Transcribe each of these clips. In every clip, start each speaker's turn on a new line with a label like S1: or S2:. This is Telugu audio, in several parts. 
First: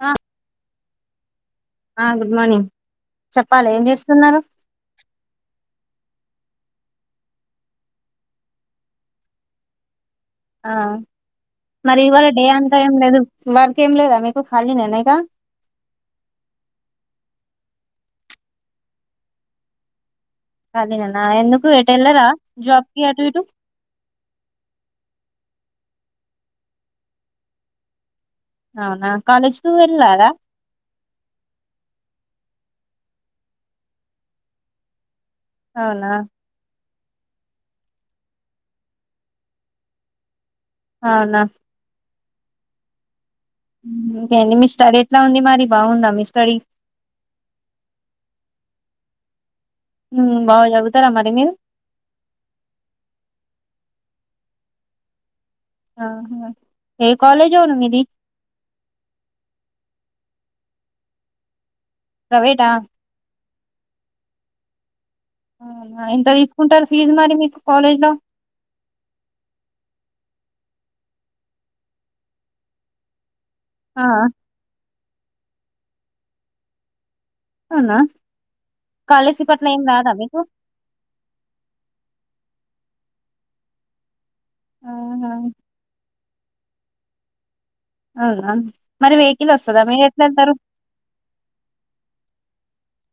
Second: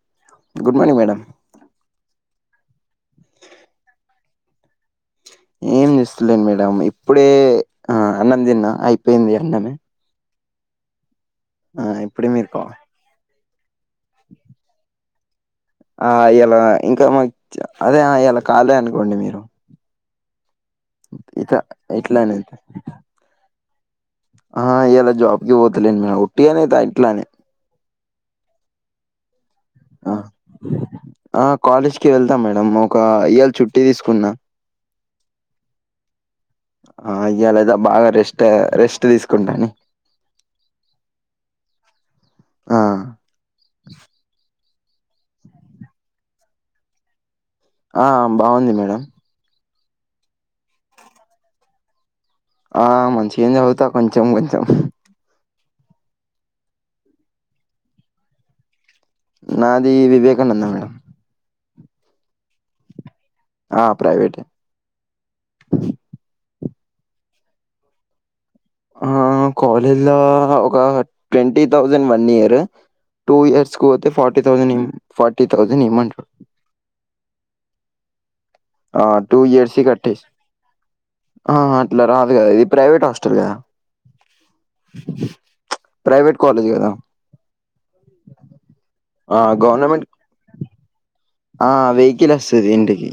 S1: ఆ
S2: గుడ్ మార్నింగ్ మేడం
S1: ఆ గుడ్ మార్నింగ్ చెప్పాలి ఏం చేస్తున్నారు
S2: ఏం చేస్తలేను మేడం ఇప్పుడే ఆ అన్నం తిన్నా అయిపోయింది అన్నమే
S1: ఆ
S2: ఆ
S1: మరి ఇవాళ
S2: ఇప్పుడే
S1: డే
S2: మీరు కా
S1: అంతా ఏం లేదు వర్క్ ఏం లేదా మీకు ఖాళీనేనా ఇక
S2: ఆ ఈయాల ఇంకా మాకు అదే ఇయ్యాల ఖాలే అనుకోండి మీరు
S1: ఖాళీయేనా
S2: ఇక
S1: ఎందుకు ఎటెళ్ళారా
S2: ఇట్లానే
S1: జాబ్‌కి అటు ఇటు
S2: ఆ ఇయాలా జాబ్‌కి పోతలేను మేడం ఒట్టిగనే ఇట్లానే
S1: అవునా కాలేజ్‌కు
S2: ఆ
S1: వెళ్ళరా
S2: ఆ కాలేజ్‌కి వెళ్తాం మేడం ఒక ఇయాల చుట్టి తీసుకున్నా
S1: అవునా
S2: ఆ ఇయ్యాలయితే బాగా రెస్ట్ రెస్ట్ తీసుకుంటాని
S1: అవునా
S2: ఆ
S1: ఉమ్మ్ ఇంకేంది మీ స్టడీ ఎట్లా ఉంది మరి బాగుందా మీ స్టడీ
S2: ఆ బాగుంది మేడం
S1: ఉమ్మ్ బాగా చదువుతారా మరి మీరు
S2: ఆ మంచిగానే చదువుతా కొంచెం కొంచెం
S1: ఆహ ఏ కాలేజ్ అవును మీది
S2: నాది వివేకానంద మేడం
S1: ప్రైవేటా
S2: ఆ ప్రైవేటే
S1: ఆ ఎంత తీసుకుంటారు ఫీజు మరి మీకు కాలేజ్‌లో
S2: ఆ కాలేజ్‌లో ఒక twenty thousand one year two years కు
S1: ఆ
S2: పోతే ఫార్టీ థౌజండ్ ఇం ఫార్టీ థౌజండ్ ఇమంటారు
S1: అవునా
S2: ఆ టూ
S1: స్కాలర్షిప్ అట్లా
S2: ఇయర్స్
S1: ఏం రాదా
S2: కట్టేసి
S1: మీకు
S2: ఆహా అట్లా రాదు కదా ఇది ప్రైవేట్ హాస్టల్ కదా
S1: ఆహా
S2: ప్రైవేట్ కాలేజ్ కదా
S1: అవునా మరి
S2: ఆ!
S1: వెహికల్ వస్తాదా మీరు
S2: గవర్నమెంట్
S1: ఎట్లా ఎళ్తారు
S2: ఆ వెహికల్ వస్తది ఇంటికి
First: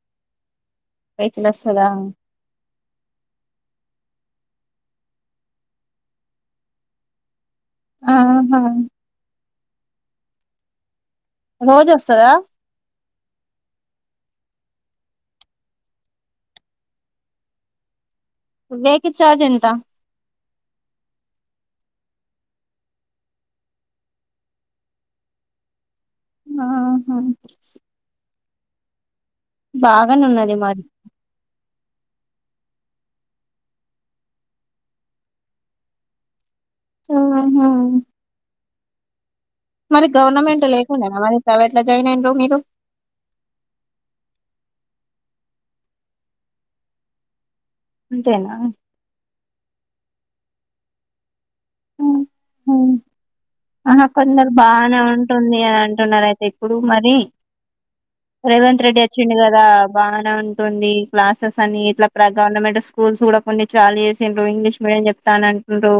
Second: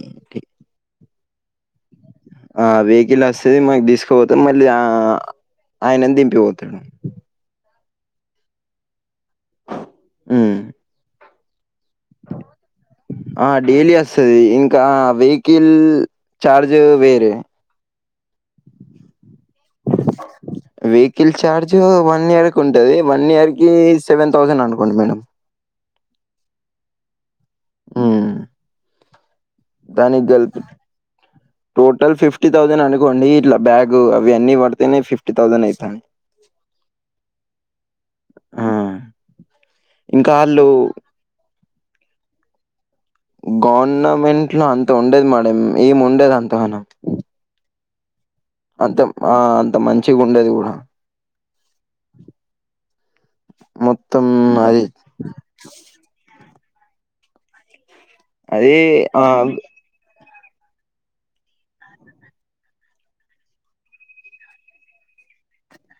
S1: వెహికల్ వస్తదా
S2: ఆ వెహికల్ వస్తది మాకు తీసుకుపోతం మళ్ళీ ఆ ఆయనని దింపిపోతాడు
S1: ఆహా
S2: ఉమ్మ్
S1: రోజు వస్తదా
S2: ఆ డైలీ వస్తది ఇంకా వెహికల్ చార్జ్ వేరే
S1: వెహికిల్ చార్జ్ ఎంత
S2: వెహికల్ ఛార్జ్ వన్ ఇయర్‌కి ఉంటది వన్ ఇయర్‌కి సెవెన్ థౌసండ్ అనుకోండి మేడం
S1: ఆహా
S2: ఊ
S1: బాగానే
S2: దానికి
S1: ఉన్నది
S2: గల్పి
S1: మరి
S2: టోటల్ ఫిఫ్టీ థౌజండ్ అనుకోండి ఇట్లా బ్యాగు అవి అన్నీ పడితేనే ఫిఫ్టీ థౌసండ్ అయితంది
S1: ఆహా
S2: ఆ!
S1: మరి
S2: ఇంకా
S1: గవర్నమెంట్
S2: ఆళ్ళు
S1: లేకుండా నా మరి ప్రైవేట్ ల జయిన్ అయిండ్రు మీరు
S2: గవర్నమెంట్ ల అంత ఉండేది మేడం ఏం ఉండది అంతగనం
S1: అంతేనా
S2: అంత ఆ అంత మంచిగా ఉండది కూడా
S1: హా
S2: మొత్తం
S1: కొందరు
S2: అది.
S1: బానే ఉంటుంది అని అంటున్నారు అయితే ఇప్పుడు మరి
S2: అదే
S1: రేవంత్ రెడ్డి వచ్చిండు
S2: ఆహ్,
S1: కదా బాగానే ఉ టుంది క్లాసెస్ అని ఇట్లా ప్ర గవర్నమెంట్ స్కూల్స్ కూడా కొన్ని చాలనే చేసిల్లు ఇంగ్లీష్ మీడియం చెప్తానం ఉంటో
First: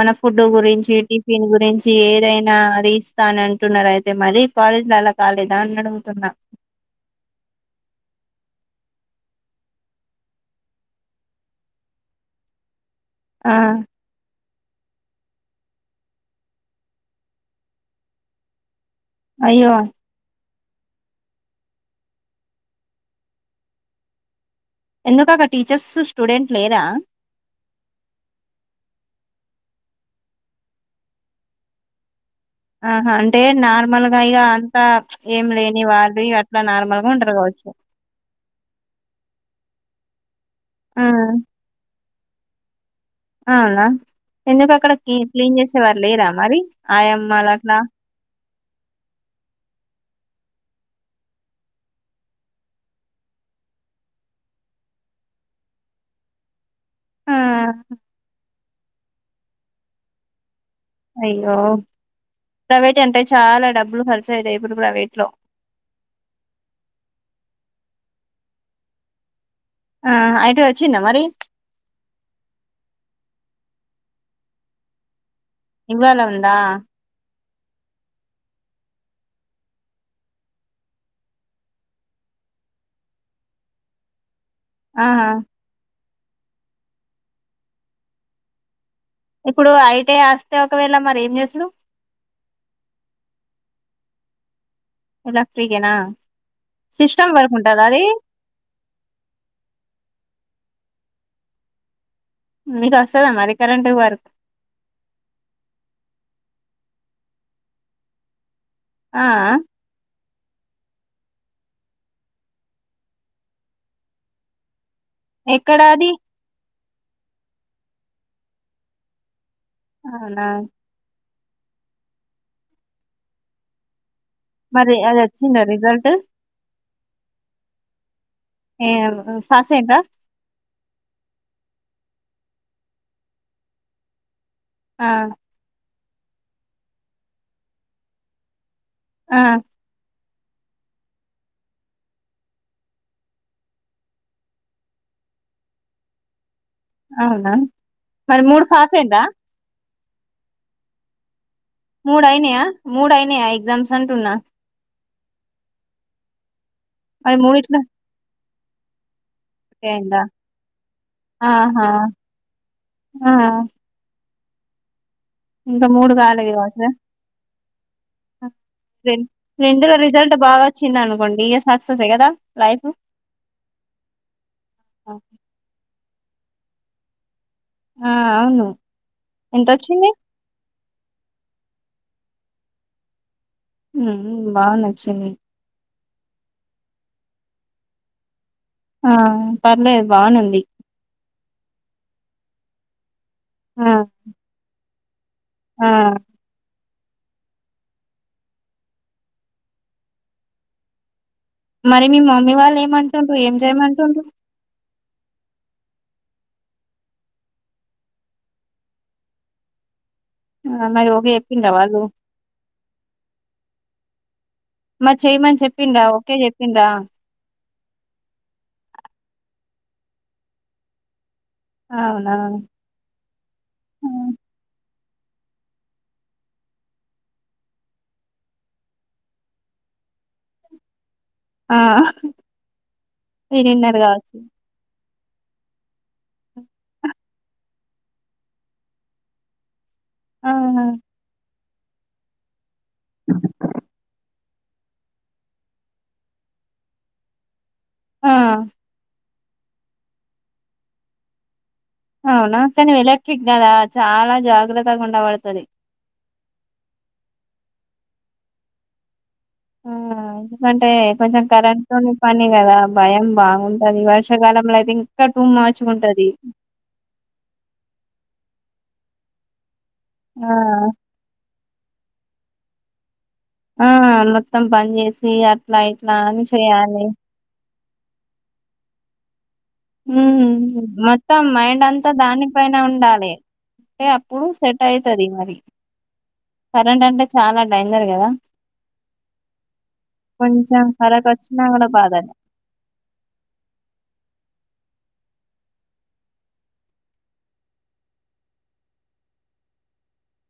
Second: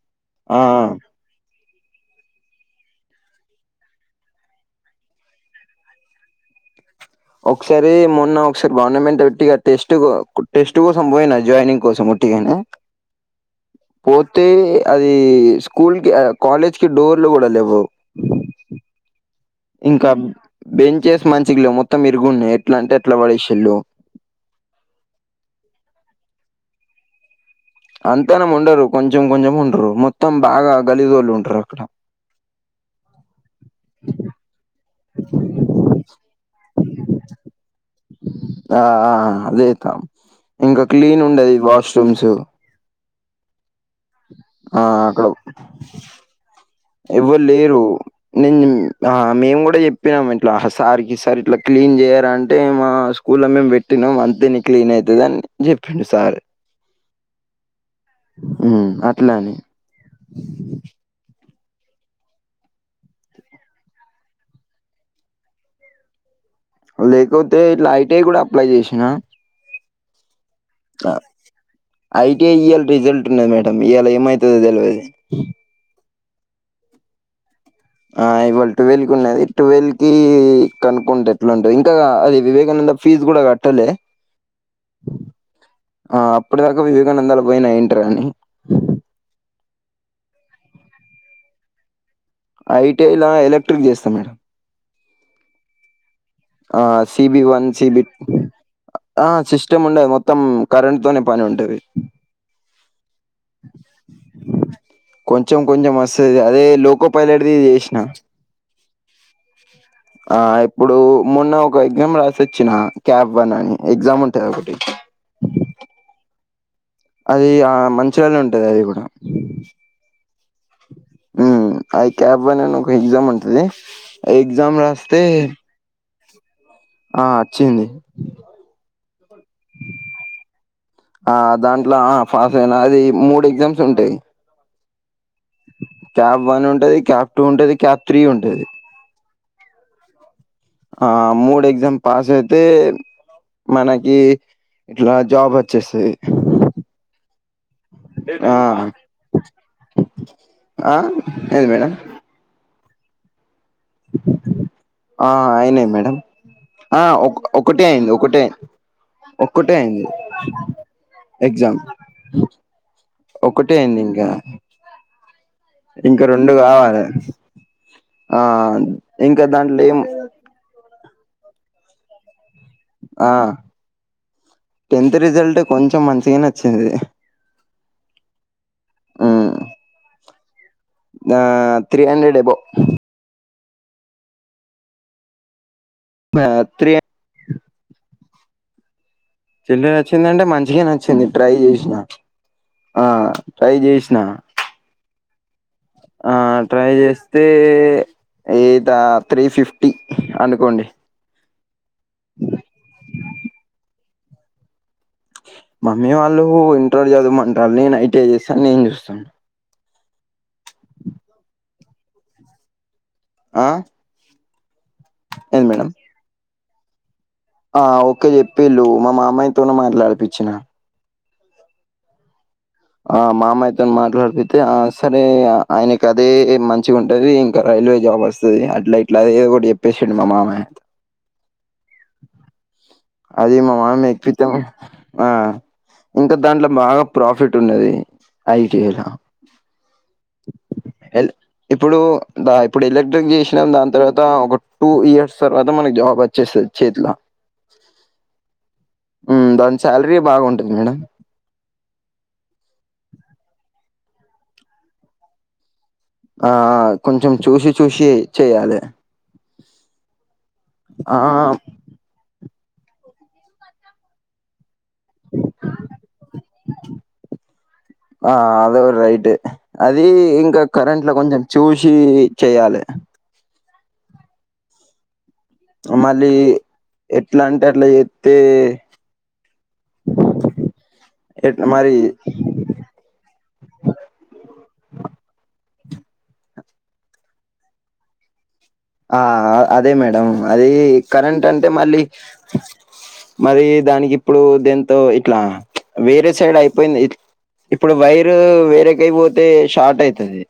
S1: మన ఫుడ్
S2: ఆ!
S1: గురించి టిఫిన్ గురి చి ఏదైనా అది ఇస్తా అని అంటున్నారు. అయితే మరి పాలిట్లు అలా కాలేదా అని అడుగుతున్నా.
S2: ఒకసారి మొన్న ఒకసారి గవర్నమెంట్ పెట్టిగా టెస్ట్ టెస్ట్ కోసం పోయిన జాయినింగ్ కోసం టిగనే
S1: ఆ
S2: పోతే అది స్కూల్ కి ఆ కాలేజ్ కి డోర్లు కూడా లేవు
S1: అయ్యో
S2: ఇంకా బెంచేస్ మంచిగా లేవ్ మొత్తం మిరుగున్నాయి ఎట్లా అంటే అట్లా పడేసిల్లు
S1: ఎందుకు అక్కడ టీచర్స్ స్టూడెంట్ లేరా
S2: అంతగనం ఉండరు కొంచెం కొంచెం ఉంటరు మొత్తం బాగా గలిజోళ్ళు ఉంటరు అక్కడ.
S1: ఆహా అంటే నార్మల్గా ఇగ అంత ప్చ్ ఏం లేని వాళ్ళు ఇగ అట్లా నార్మల్ గా ఉంటారు కావచ్చు.
S2: ఆ ఆ అదే తాం ఇంకా
S1: ఆ
S2: క్లీన్ ఉండది వాష్రూమ్స్
S1: అ ఆ ఎందుకు
S2: ఆ
S1: అక్కడ క్లీ క్లీన్ చేసేవారు లేరా మరి ఆయమ్మలు అట్లా
S2: ఎవ్వరులేరు నేను ఉం ఆ మేము కూడా చెప్పినాము ఇట్లా సార్కి సార్ ఇట్లా క్లీన్ చేయార అంటే మా కు ళ మేము పెట్టినాం అంతే ని క్లీన్ అవుతుంది అని చెప్పిండు సార్
S1: ఆ
S2: ఉ అట్లని
S1: అయ్యో ప్రైవేట్ అంటే చాలా డబ్బులు ఖర్చయితాయి ఇప్పుడు ప్రైవేట్ లో
S2: లేకపోతే ఇట్ల ఐటిఐ కూడా అప్లై చేసిన
S1: ఆహా అయితే వచ్చిందా మరి
S2: ఐటీఎ ఇవాళ రిజల్ట్ ఉన్నది మేడం ఇవాళ ఏమవుతుందో తెలియదు
S1: ఇవ్వాల ఉందా
S2: ఆ ఇవాళ టువెల్వ్ కి ఉన్నది టువెల్ కి కనుక్కుంటా ఎట్లా ఉంటది ఇంకా అది వివేకానంద ఫీజు కూడా కట్టలే
S1: ఆహా
S2: ఆ అప్పడిదాకా వివేకానందాల పోయినాయంట్రని
S1: ఇప్పుడు ఐతే ఆస్తే ఒకవేళ మరి ఏం చేసుడు
S2: ఐటీఐ లా ఎలక్ట్రిక్ చేస్తాం మేడం
S1: ఎలక్ట్రిషన్ ఆ
S2: ఆ సిబివన్ సిబిట్ ఆ సిస్టమ్ ఉండది మొత్తం కరెంట్ తోనే పని ఉంటది
S1: మీకు వస్తదా మరి కరెంట్ వర్క్
S2: కొంచెం కొంచెం వస్తది అదే లోకో పైలట్ గా చేసిన
S1: ఆ
S2: ఆ ఇప్పుడు మొన్న ఒక ఎగ్జామ్ రాసోచ్చినా క్యాప్ వన్ అని ఎగ్జామ్ ఉంటాది ఒకటి
S1: ఎక్కడా అది
S2: అది ఆ మంచిగానే ఉంటది అది కూడా
S1: అవునా
S2: ఉమ్ ఆ క్యాబ్ వన్ అని ఒక ఎగ్జామ్ ఉంటది ఆ ఎగ్జామ్
S1: మరి అది
S2: రాస్తే
S1: వచ్చిందా రిజల్ట్
S2: ఆ వచ్చింది
S1: ఏం పాస్ అయిన్రా
S2: ఆ దాంట్లో ఆ పాస్ అయినా అది మూడు ఎగ్జామ్స్ ఉంటాయి
S1: ఆ
S2: క్యాబ్ వన్ ఉంటది క్యాప్ టూ ఉంటది క్యాప్ త్రీ ఉంటది
S1: ఆ
S2: ఆ మూడు ఎగ్జామ్ పాస్ అయితే మనకి ఇట్లా జాబ్ వచ్చేస్తది
S1: అవునా మరి
S2: ఆ
S1: మూడు పాస్ అయిండ్రా
S2: ఆ ఏంది మేడం
S1: మూడు అయినియా మూడు అయినియా ఎగ్జామ్స్ అంటున్నా
S2: ఆ అయినాయి మేడం ఆ
S1: మరి మూడిట్లో
S2: ఒకటే అయింది ఒకటే ఒక్కటే
S1: ఒకటే
S2: అయింది
S1: అయిందా
S2: ఎగ్జామ్
S1: ఆహా ఆ
S2: ఒకటే అయింది ఇంకా ఇంకా రెండు కావాలే
S1: రెండు
S2: దాంట్లో
S1: రెండుల
S2: ఏం
S1: రిజల్ట్ బాగా వచ్చింది అనుకోండి ఇక సక్సెస్ ఏ కదా లైఫ్
S2: ఆ టెన్త్ రిజల్ట్ కొంచెం మంచిగానే వచ్చింది
S1: ఆ అవును
S2: ఉమ్
S1: ఎంత వచ్చింది
S2: ఆ త్రీ హండ్రెడ్ ఎబో
S1: ఉమ్ బానే నచ్చింది
S2: మా అ త్రీ
S1: ఆ
S2: చిల్
S1: పర్లేదు
S2: నచ్చిందంటే
S1: బానుంది.
S2: మంచిగా నచ్చింది ట్రై చేసిన ఆ ట్రై
S1: ఆ
S2: చేసిన
S1: ఆ
S2: ఆ ట్రై చేస్తే ఏ త్రీ ఫిఫ్టీ అనుకోండి
S1: మరి మీ మమ్మీ వాళ్ళు ఏమంటుండ్రు ఏం చేయమంటుండ్రారు
S2: మమ్మీ వాళ్ళు ఇంటర్ చదవమంటారుని నేను ఐటిఐ చేస్తాని నేను చూస్తాను
S1: మరి ఒకే చెప్పిందరా వాళ్ళు
S2: ఆ
S1: మరి చెయ్యమని
S2: ఏంది మేడం
S1: చెప్పిండ ఓకే చెప్పిండ్రా
S2: ఆ ఓకే చెప్పిళ్ళు మా మామయ్య తోన మాట్లాడిడిచ్చిన
S1: అవునా
S2: ఆ మామాయతో
S1: ఆ!
S2: మాట్లాడిపితే ఆ సరే ఆయనకి అదే మంచిగా ఉంటది ఇంకా రైల్వే జాబ్ వస్తుంది అట్లైట్లా కూడి ఎప్పే చేమ మా మమయ్యు
S1: ఆ
S2: అది మా
S1: మీరిన్నరు
S2: మామయ్య
S1: కావచ్చు.
S2: ప్రీతం ఆ ఇంకా దాంట్లో బాగా ప్రాఫిట్ ఉన్నది ఐటీఐ లా
S1: ఆహా!
S2: ఎ ఇప్పుడు దా ఇప్పుడు ఎలక్ట్రిక్ చేసినాం దాని తర్వాత ఒక టూ ఇయర్స్ తర్వాత మనకి జాబ్ వచ్చేస్తుంది చేతిల
S1: ఆహ్
S2: దాని సాలరీ బాగా ఉంటుంది మేడం
S1: అవునా కానీ ఎలక్ట్రిక్ కదా చాలా జాగ్రత్తగా ఉండబడుతుంది
S2: ఆ కొంచెం చూసి చూసి చెయ్యాలి
S1: ఆ ఎందుకంటే
S2: ఆ
S1: కొంచెం కరెంట్ నతొ పని కదా భయం బాగుంటది వర్షాకాలంలో అయితే ఇంకా టూమచ్చగా ఉంటది
S2: ఆ అదో రైట్ అది ఇంకా
S1: ఆ!
S2: కరెంట్ లో కొంచెం చూసి చెయాలి
S1: ఆ మొత్తం పని చేసి అట్లా ఇట్లా
S2: మళ్ళీ
S1: అని చేయాలి
S2: ఎట్లా అంటే అట్లా చెత్తే
S1: ఉ మొత్తం మైండ్
S2: మరి
S1: అంతా దానికె పైనా ఉండాలి అంటే అప్పుడు సెట్ అయితది మరి కరెంట్ అంటే చాలా డెంజర్ కదా
S2: ఆ అదే మేడం అది
S1: కొంచెం కళకు
S2: కరెంట్
S1: వచ్చినా
S2: అంటే
S1: కూడా
S2: మళ్ళీ
S1: బాధనే
S2: మరి దానికి ఇప్పుడు దీంతో ఇట్లా వేరే సైడ్ అయిపోయింది ఇప్పుడు వైరు వేరేకయి పోతే షార్ట్ అయితది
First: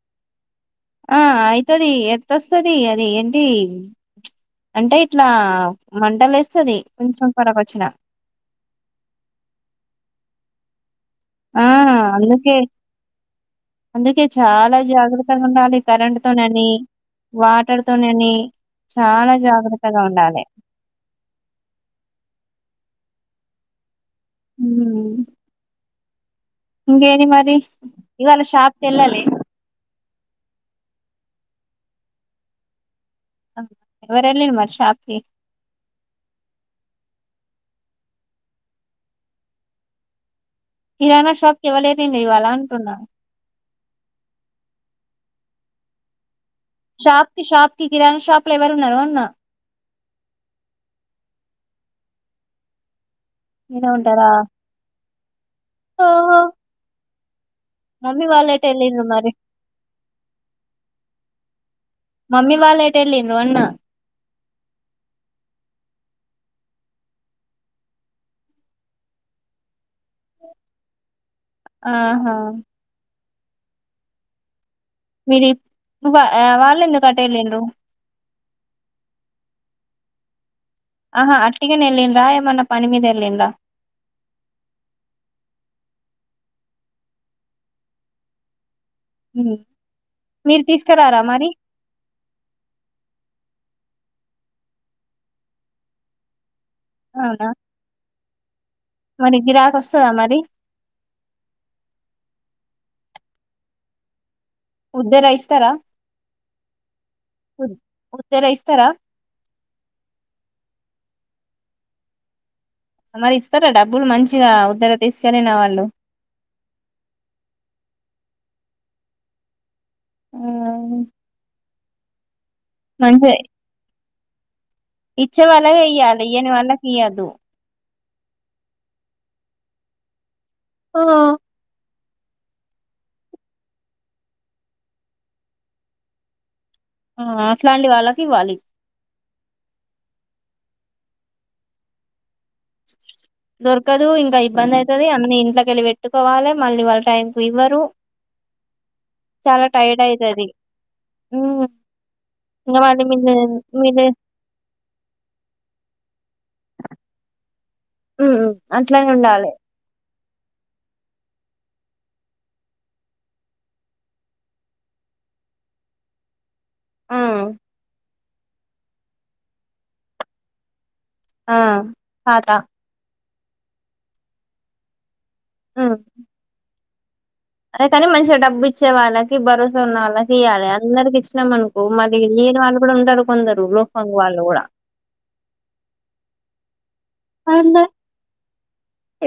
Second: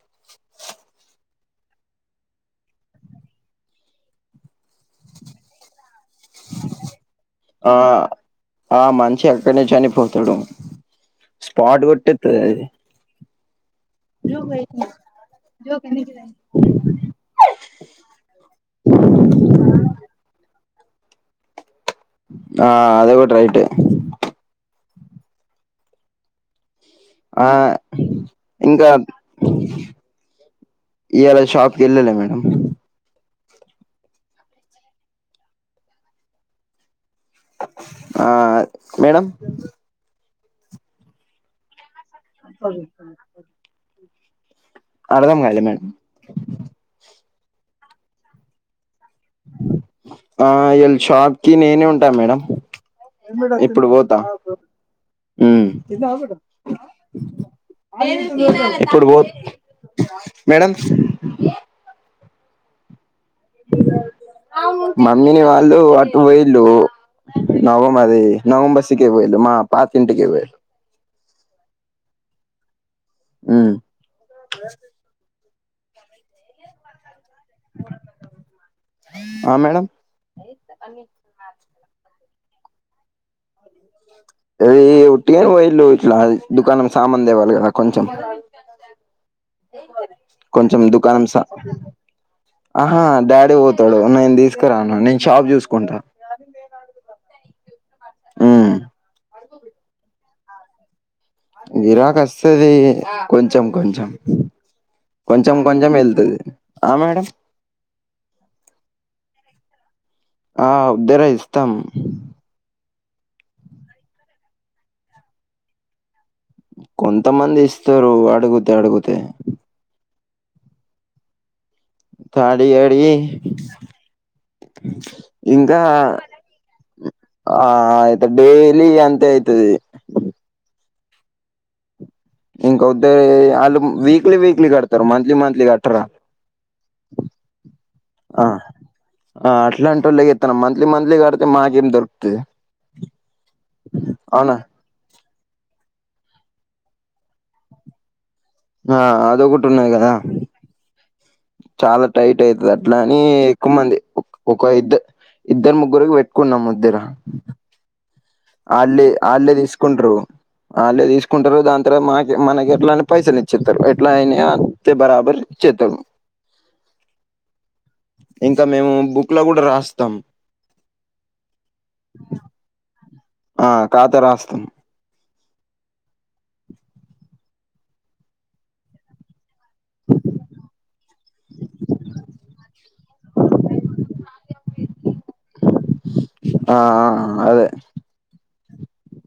S1: ఆ అయితది ఎట్లొస్తది అది అది ఏంటి అంటే ఇట్లా మంటలు లేస్తది కొంచెం కొరకు
S2: ఆ
S1: వచ్చిన
S2: ఆ మనిషి అక్కడ్నె చనిపోతాడు
S1: ఆ
S2: స్పాట్ కొట్టి అది
S1: అందుకే అందుకే చాలా జాగ్రత్తగా ఉండాలి కరెంట్ తోనని వాటర్ తోని చాలా జాగ్రత్తగా ఉండాలి
S2: ఆ అది కూడా రైటే
S1: హ్మ్
S2: ఆ
S1: మరి ఇవాళ షాప్ కి
S2: ఇంకా
S1: వెళ్ళాలి
S2: ఇయలా షాప్ ఏళ్ళల మేడం
S1: ఎవరెల్లరు మళ్ళీ షాపుకి
S2: ఆ మేడం
S1: ఇయ్యాల షాపుకి ఎవరెల్లరు అంటున్నా
S2: అర్థం కాల మేడం
S1: షాప్ కి షప్ కి కిరాణ షాప్ లో ఎవరు ఉన్నారు అన్నా
S2: ఆ ఇవళ షాప్ కి నేనే ఉంటాను మేడం ఇప్పుడు
S1: మీరే
S2: పోతా
S1: ఉంటారా
S2: ఉ
S1: ఓహో మమ్మీ
S2: ఏంది
S1: వాళ్ళు
S2: వెళ్ళినారా
S1: ఎటు
S2: షాప్ కి,
S1: వెళ్ళిరు
S2: ఇప్పుడు పోత
S1: మరి
S2: మేడం
S1: మమ్మీ వాల్లు ఎట్టెలిండ్రూ అన్
S2: మమ్మీని వాళ్ళు అటు పొయుళు్లు నవమ అది నవం బసికి పో ఇలు మా పాతింటికే పోయ
S1: ఆహా
S2: హ్మ్
S1: మీరు వాలెందుకు అట్లెలిండ్రు
S2: ఆ మేడం ్
S1: ఆహా అట్టిగనే ఎల్లిడ్ర ఎమన్న పని మీద ఎల్లిండ్ర
S2: అది ఒట్టిగానే పొయిండ్రు ఇట్లా దుకాణం సామానులు తేవలి కదా కొంచెం
S1: మీరు
S2: కొంచెం
S1: తీసుకురారా
S2: దుకాణంస
S1: మరి
S2: ఆహా డాడీ పోతాడు నేను తీసుకురాను నేను షాప్ చూసుకుంటా
S1: అవునా
S2: ఉమ్
S1: మరి గిరాకి వస్తాద మరి
S2: గీరాకి వస్తది కొంచెం కొంచెం
S1: ఉద్దర
S2: కొంచెం
S1: ఇస్తారా
S2: కొంచెం వెళ్తుది ఆ మేడం
S1: ఉద్దెర ఇస్తారా
S2: ఆ ఉద్దరే ఇస్తాం
S1: మరి ఇస్తారా డబ్బులు మంచిగా ఉద్దెర తీసుకెళ్ళిన వాళ్ళు
S2: కొంతమంది ఇస్తారు అడిగుతే అడిగుతే
S1: ఆ
S2: థాడి అడి అయి
S1: ఇచ్చే వాళ్ళవే ఇయ్యాలి ఇయని వాళ్ళకి ఇయ్వద్దు.
S2: ఆ ఆతే డైలీ అంతే అయితది
S1: ఆ.
S2: ఇంకొద్ద్ వాళ్ళు వీక్లీ వీక్లీ కడతారు మంత్లీ మంత్లీ కట్టరు వాళ్లు.
S1: ఆ అట్లాంటి వాళ్ళకి
S2: ఆ
S1: ఇవ్వాలి.
S2: ఆ అట్లాంటోలే ఇత్తనం మంత్లీ మంత్లీ కడితే మాకేం దొరుకుతది
S1: దొరకదు ఇంకా
S2: అవునా
S1: ఇబ్బంది అవుతది అన్ని ఇంట్లకెళ్ళి పెట్టుకోవాలి మళ్ళీ వాళ్ళ టైం. ఇవ్వరు.
S2: ఆ
S1: చాలా
S2: అదొకటున్నది
S1: టైర్డ్
S2: కదా
S1: అయితది ఉమ్
S2: చాలా టైట్ అయితది
S1: ఇంకా
S2: అట్లా
S1: మళ్ళీ
S2: అని
S1: మీది
S2: ఎక్కువ మంది
S1: మీది
S2: ఒక ఇద్దరు ఇద్దరు ముగ్గురికి పెట్టుకున్నాము ఉద్దెర
S1: ఉమ్
S2: అల్లే
S1: అట్లనే ఉండాలి
S2: అల్లే తీసుకుంటారు. అల్లే తీసుకుంటారో దాని తర్వాత మాకే మనకే ఎట్లైనా పైసలు ఇచ్చేస్తారు ఎట్లైనైయ అయితే బరాబర్ ఇచ్చేతరు
S1: ఆ.
S2: ఇంకా మేము బుక్ లో కూడా రాస్తాం
S1: ఆ ఖాతా
S2: ఆ ఖాత రాస్తాం
S1: ఆ అదేకానీ మంచి గా డబ్ ఇచ్చే వాళ్ళకి భరోసా ఉన్న వాళ్ళకి ఇయ్యాలే. అందరికి ఇచ్చినాం అనుకో మళ్లీ లేని వాళ్ళు కూడా ఉంటారు కొందరు అంగ్ వాలు కూడా
S2: ఆ ఆ అదే
S1: అట్లా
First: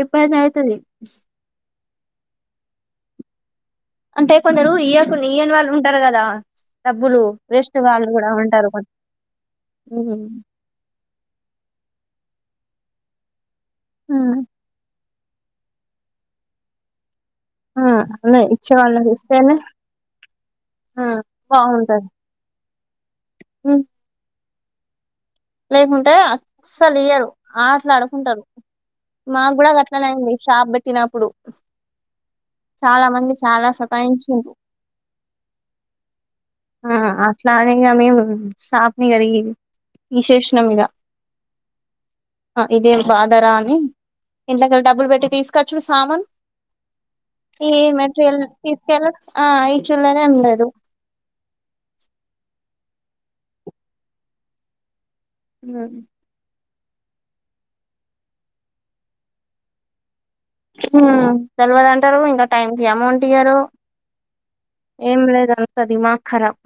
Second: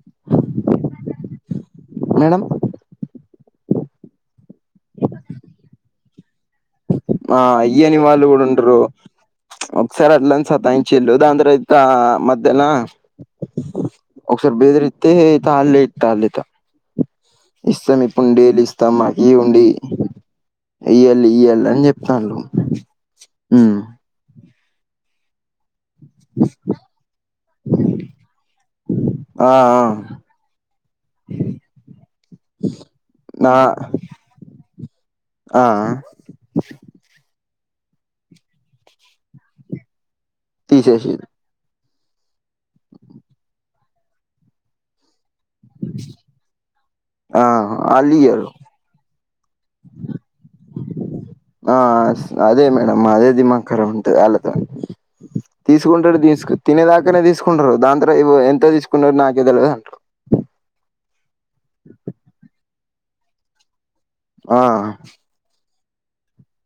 S1: ఇబ్బంది అయితది
S2: మేడం.
S1: అంటే కొందరు ఇయ్యకున్ ఈయని వాళ్ళు ఉంటారు కదా
S2: ఆ ఇయ్యని వాళ్ళు కూడా ఉంటారు ఒకసారి అట్లనే సతాయిం ఇచిండు ఒకసారి బెదిరిచ్చిండు దాని తర్వాత మధ్యల ఒకసారి బెదిరి తే తలెత్తలు ఎగ
S1: ఆ
S2: ఇస్తాం
S1: అదే
S2: ఇప్పుడుండేళ్లు డైలీ ఇస్తాం
S1: ఇచ్చేవాళ్ళకి
S2: మాకి ఈ
S1: ఇస్తేనే
S2: ఉండి ఇయ్యల్ళ ఇయ్యళ అని
S1: బాగుంటది
S2: చెప్తండ్లు ఉమ్
S1: లేకుంటే అసలు ఇయ్యర్ ఆటలు ఆడుకుంటారు.
S2: ఆ
S1: మాకు కూడా
S2: ఆ
S1: గాట్లనే అయింది షాప్ పెట్టినప్పుడు చాలా మంది
S2: నా
S1: చాలా సతాయించిండ్లు
S2: ఆ
S1: ఆ అట్లనే ఇగ మేము షాప్ ఇగ తి తీసేసినం ఇగ
S2: తీసేసిర్రు
S1: ఆ ఇదేం బాధరా అని ఇంట్లోకెలి డబ్బులు పెట్టి తీసుక్ కోవచ్చు సామాన్
S2: ఆ
S1: ఈ మెటీరియల్
S2: ఆళ్ళియ్యరు
S1: ఈ కేల్ ఆ ఇచ్చుడులేదు ఏం లేదు
S2: ఆ స్ అదే మేడంమ్ అదే దిమాక్ ఖరాబ్ ఉంటది అళ్ళతోని
S1: లేదు
S2: తీసుకుంటారు తీసుక్ తినేదాకానే తీసుకుంటారు దాని తర్వాత ఏవో ఎంతో తీసుకునో నాకే తెలవదంటరు
S1: ఉ తెలవదంటరు ఇంకా టైం కి అమౌంట్ ఇయ్యరు
S2: ఆ
S1: ఏం లేదు అంత దిమాక్ ఖరాబ్